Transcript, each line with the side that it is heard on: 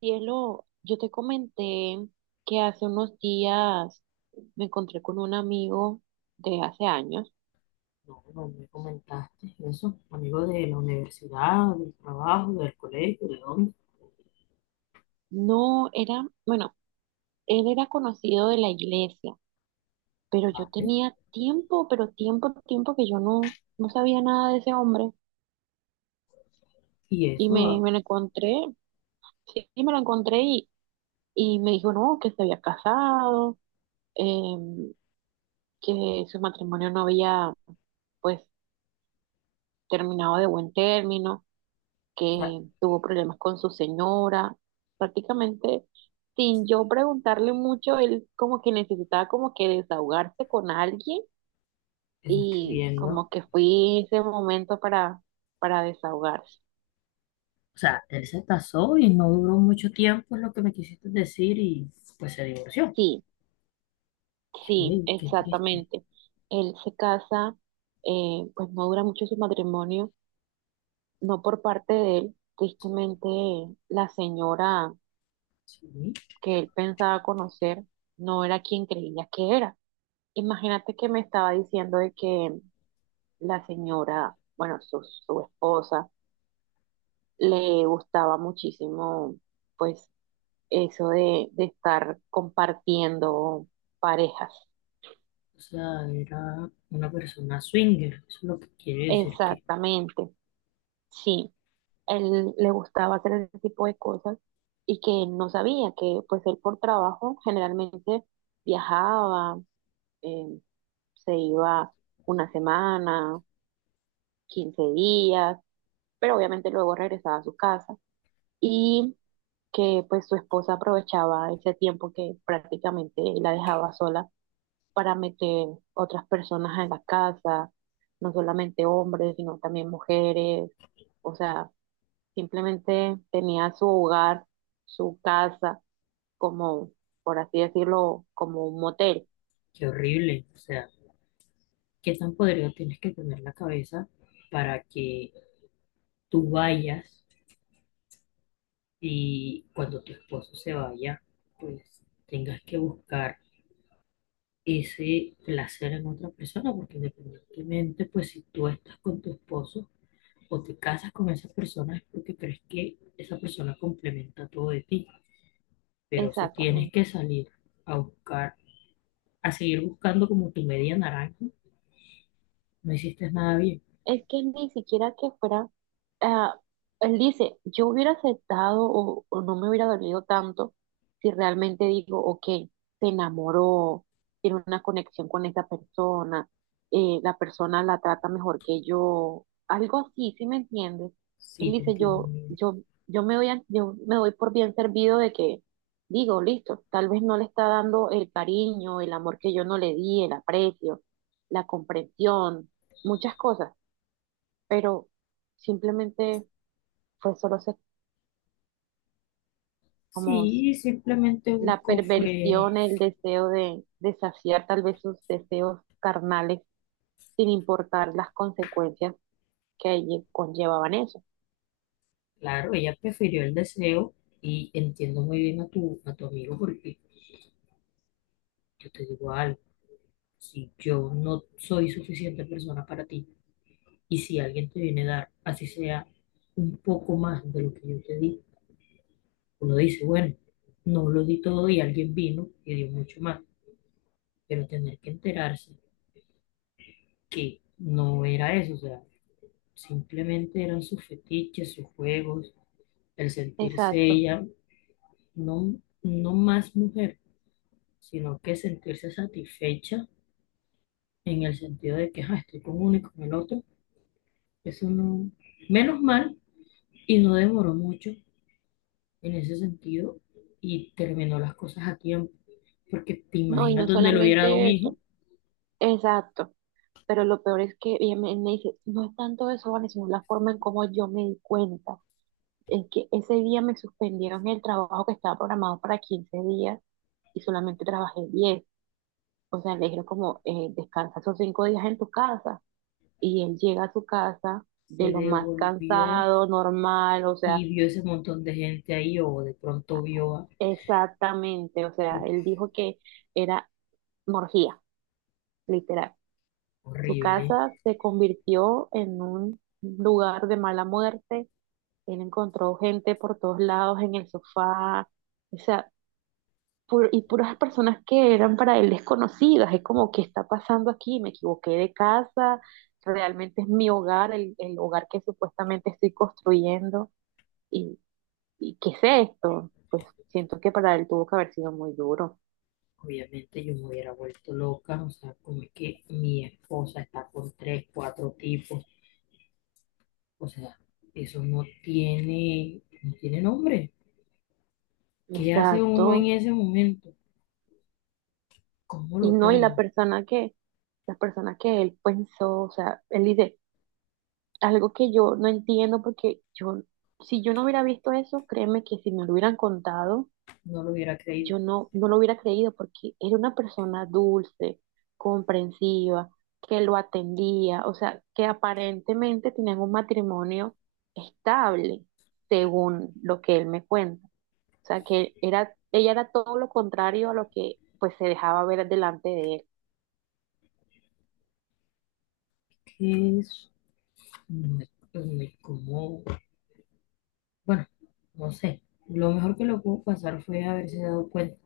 right: Cielo, yo te comenté que hace unos días me encontré con un amigo de hace años.
left: No, no me comentaste eso, amigo de la universidad, del trabajo, del colegio, ¿de dónde?
right: No era, bueno, él era conocido de la iglesia, pero yo
left: Vale.
right: tenía tiempo, pero tiempo, tiempo que yo no sabía nada de ese hombre.
left: Y
right: Y
left: eso,
right: me, me lo encontré, sí, me lo encontré y me dijo, no, que se había casado, em, que su matrimonio no había, pues, terminado de buen término,
left: o sea,
right: que tuvo problemas con su señora, prácticamente sin yo preguntarle mucho. Él como que necesitaba como que desahogarse con alguien
left: eso estoy
right: y
left: viendo.
right: como que fui ese momento para desahogarse.
left: O sea, él se casó y no duró mucho tiempo, es lo que me quisiste decir, y pues se divorció.
right: Sí,
left: Qué,
right: sí,
left: qué triste.
right: exactamente. Él se casa, pues no dura mucho su matrimonio, no por parte de él, tristemente la señora
left: Sí,
right: que él pensaba conocer no era quien creía que era. Imagínate que me estaba diciendo de que la señora, bueno, su esposa, le gustaba muchísimo, pues, eso de estar compartiendo parejas.
left: o sea, era una persona swinger, eso es lo que quiere decir que,
right: Exactamente, sí. Él le gustaba hacer ese tipo de cosas y que no sabía que, pues, él por trabajo generalmente viajaba, eh, se iba una semana, 15 días, pero obviamente luego regresaba a su casa. Y que pues su esposa aprovechaba ese tiempo que prácticamente la dejaba sola para meter otras personas en la casa, no solamente hombres, sino también mujeres, o sea, simplemente tenía su hogar, su casa, como, por así decirlo, como un motel.
left: qué horrible. O sea, qué tan podrido tienes que tener la cabeza para que tú vayas. Y cuando tu esposo se vaya, pues tengas que buscar ese placer en otra persona, porque independientemente, pues si tú estás con tu esposo o te casas con esa persona es porque crees que esa persona complementa todo de ti, pero si tienes
right: Exactamente.
left: que salir a buscar, a seguir buscando como tu media naranja, no hiciste nada bien.
right: Es que ni siquiera que fuera, ah, él dice, yo hubiera aceptado o no me hubiera dolido tanto si realmente digo, ok, se enamoró, tiene una conexión con esa persona, la persona la trata mejor que yo, algo así, ¿sí me entiendes? Él
left: Sí, te
right: dice,
left: entiendo muy
right: yo,
left: bien.
right: yo, yo me doy, yo me doy por bien servido. De que digo, listo, tal vez no le está dando el cariño, el amor que yo no le di, el aprecio, la comprensión, muchas cosas, pero simplemente fue solo como
left: Sí, simplemente
right: la
left: busco fue.
right: perversión, el deseo de saciar tal vez sus deseos carnales sin importar las consecuencias que conllevaban eso.
left: Claro, ella prefirió el deseo y entiendo muy bien a tu amigo porque yo te digo algo, si yo no soy suficiente persona para ti y si alguien te viene a dar, así sea un poco más de lo que yo te di, uno dice, bueno, no lo di todo y alguien vino y dio mucho más, pero tener que enterarse que no era eso, o sea, simplemente eran sus fetiches, sus juegos, el sentirse
right: Exacto.
left: ella, no más mujer sino que sentirse satisfecha en el sentido de que "Ah, estoy con uno y con el otro. Eso no, menos mal, y no demoró mucho en ese sentido y terminó las cosas a tiempo, porque te
right: No, y
left: imaginas
right: no
left: donde lo hubiera dado un
right: solamente eso.
left: hijo,
right: Exacto. Pero lo peor es que ella me dice, no es tanto eso, Vane, sino la forma en cómo yo me di cuenta. Es que ese día me suspendieron el trabajo, que estaba programado para 15 días, y solamente trabajé 10. O sea, le dijeron como, descansa esos 5 días en tu casa. Y él llega a su casa
left: se
right: de lo más
left: devolvió
right: cansado, normal, o sea,
left: y vio ese montón de gente ahí o de pronto vio a,
right: exactamente. O sea,
left: uf,
right: él dijo que era morgía, literal. Su
left: horrible.
right: casa se convirtió en un lugar de mala muerte. Él encontró gente por todos lados, en el sofá. O sea, y puras personas que eran para él desconocidas. Es como, ¿qué está pasando aquí? Me equivoqué de casa, realmente es mi hogar, el hogar que supuestamente estoy construyendo. ¿Y, y qué es esto? Pues siento que para él tuvo que haber sido muy duro.
left: Obviamente yo me hubiera vuelto loca, o sea, como es que mi esposa está con tres, cuatro tipos. O sea, eso no tiene, no tiene nombre. ¿Qué hace
right: Exacto.
left: uno en ese momento? ¿Cómo
right: Y
left: lo
right: no, y la
left: toma?
right: persona que, la persona que él pensó, o sea, él dice algo que yo no entiendo, porque yo, si yo no hubiera visto eso, créeme que si me lo hubieran contado,
left: No lo hubiera creído.
right: yo no lo hubiera creído, porque era una persona dulce, comprensiva, que lo atendía, o sea, que aparentemente tenían un matrimonio estable, según lo que él me cuenta. O sea, que era, ella era todo lo contrario a lo que pues se dejaba ver delante de él.
left: ¿Qué es? No es, no es como, bueno, no sé. Lo mejor que lo pudo pasar fue haberse dado cuenta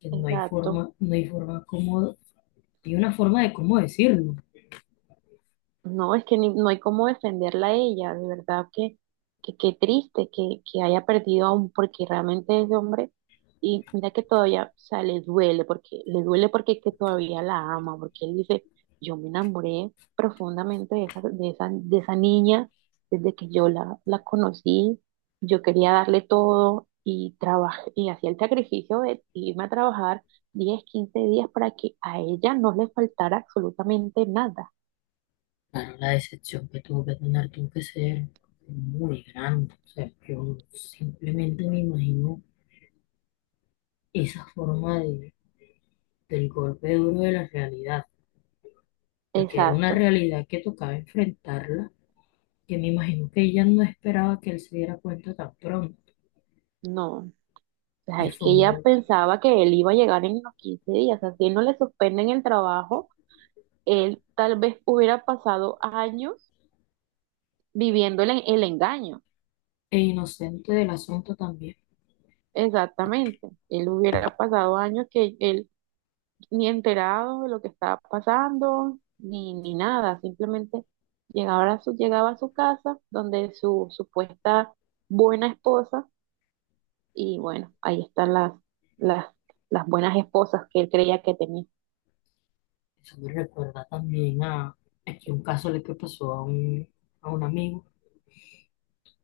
left: que no hay
right: Exacto.
left: forma, no hay forma cómo, hay una forma de cómo decirlo.
right: No, es que no hay cómo defenderla a ella, de verdad que qué triste que haya perdido a un, porque realmente ese hombre, y mira que todavía, o sea, le duele porque es que todavía la ama, porque él dice, yo me enamoré profundamente de esa, de esa, de esa niña desde que yo la conocí, yo quería darle todo y trabajé, y hacía el sacrificio de irme a trabajar diez, 15 días para que a ella no le faltara absolutamente nada.
left: Claro, la decepción que tuvo que tener tuvo que ser muy grande. O sea, yo simplemente me imagino esa forma de del golpe duro de la realidad, porque era una
right: Exacto.
left: realidad que tocaba enfrentarla, que me imagino que ella no esperaba que él se diera cuenta tan pronto,
right: No, o sea,
left: y
right: es
left: fue
right: que
left: un
right: ella
left: golpe.
right: pensaba que él iba a llegar en los 15 días, o sea, si no le suspenden el trabajo, él tal vez hubiera pasado años viviendo el, el engaño.
left: E inocente del asunto también.
right: Exactamente, él hubiera pasado años que él ni enterado de lo que estaba pasando, ni, ni nada, simplemente llegaba a su casa, donde su supuesta buena esposa, y bueno, ahí están las, las buenas esposas que él creía que tenía.
left: Eso me recuerda también a aquí un caso le que pasó a un amigo.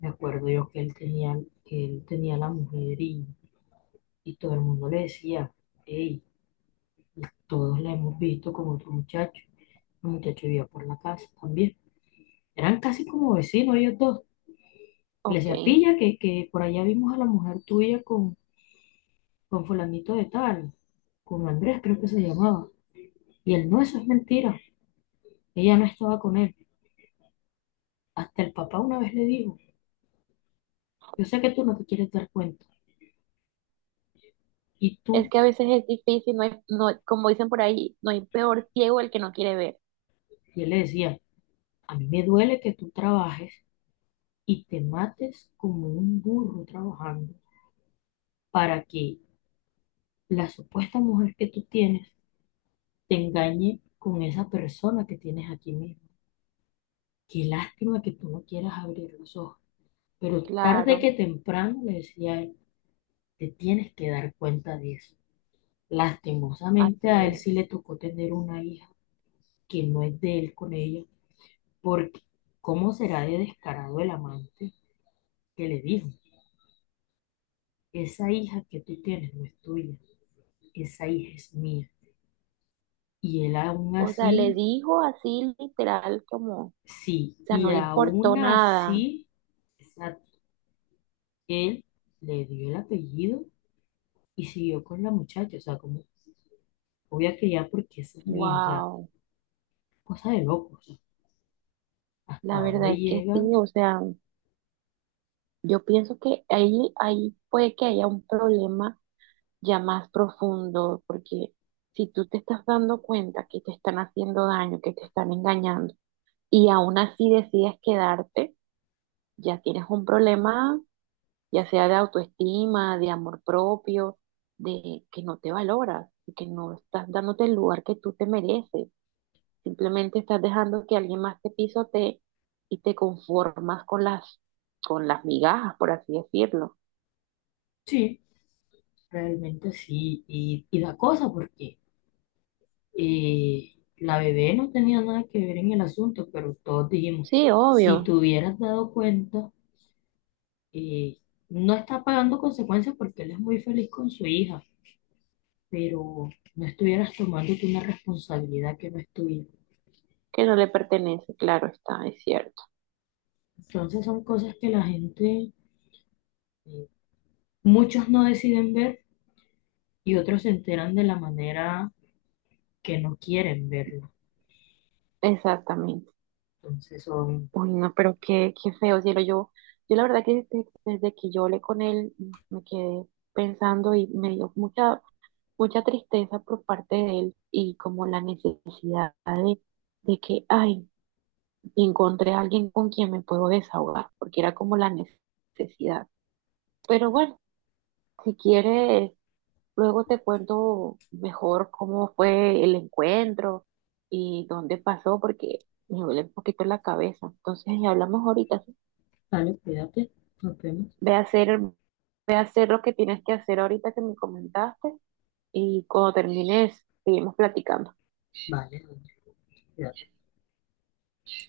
left: Me acuerdo yo que que él tenía la mujer y todo el mundo le decía, hey, todos la hemos visto con otro muchacho. El muchacho vivía por la casa también. Eran casi como vecinos ellos dos. Le
right: Ok.
left: decía, pilla, que por allá vimos a la mujer tuya con fulanito de tal, con Andrés creo que se llamaba. Y él, no, eso es mentira, ella no estaba con él. Hasta el papá una vez le dijo, yo sé que tú no te quieres dar cuenta. Y
right: Es
left: tú,
right: que a veces es difícil, no no, como dicen por ahí, no hay peor ciego el que no quiere ver.
left: y él le decía, a mí me duele que tú trabajes y te mates como un burro trabajando para que la supuesta mujer que tú tienes te engañe con esa persona que tienes aquí mismo. Qué lástima que tú no quieras abrir los ojos. Pero tarde
right: Claro,
left: que temprano, le decía él, te tienes que dar cuenta de eso.
right: así
left: Lastimosamente a él
right: es.
left: sí le tocó tener una hija que no es de él con ella, porque ¿cómo será de descarado el amante que le dijo, esa hija que tú tienes no es tuya, esa hija es mía? Y él aún
right: O sea, le
left: así,
right: dijo así literal como, o
left: sí,
right: sea,
left: y
right: no le importó
left: aún
right: nada.
left: así, esa- él le dio el apellido y siguió con la muchacha, o sea, como voy a criar porque esa es mi hija, o sea,
right: Wow,
left: cosa de locos. Hasta
right: la
left: dónde
right: verdad es que sí,
left: llegan,
right: o sea, yo pienso que ahí, ahí puede que haya un problema ya más profundo, porque si tú te estás dando cuenta que te están haciendo daño, que te están engañando, y aún así decides quedarte, ya tienes un problema, ya sea de autoestima, de amor propio, de que no te valoras, que no estás dándote el lugar que tú te mereces, simplemente estás dejando que alguien más te pisotee y te conformas con las migajas, por así decirlo.
left: sí, realmente sí, y da cosa porque la bebé no tenía nada que ver en el asunto, pero todos dijimos,
right: Sí,
left: si
right: obvio,
left: te hubieras dado cuenta, eh, no está pagando consecuencias porque él es muy feliz con su hija, pero no estuvieras tomándote una responsabilidad que no es tuya.
right: que no le pertenece, claro está, es cierto,
left: Entonces son cosas que la gente, eh, muchos no deciden ver y otros se enteran de la manera que no quieren verlo.
right: exactamente.
left: Entonces son.
right: Uy, no, pero qué, qué feo, cielo, yo la verdad que desde que yo hablé con él, me quedé pensando y me dio mucha mucha tristeza por parte de él y como la necesidad de que, ay, encontré a alguien con quien me puedo desahogar, porque era como la necesidad. Pero bueno, si quieres, luego te cuento mejor cómo fue el encuentro y dónde pasó, porque me duele un poquito la cabeza. Entonces, hablamos ahorita, ¿sí?
left: Vale, cuídate. Nos vemos.
right: Ve a hacer, ve a hacer lo que tienes que hacer ahorita que me comentaste, y cuando termines, seguimos platicando.
left: Vale, Andrés, cuídate.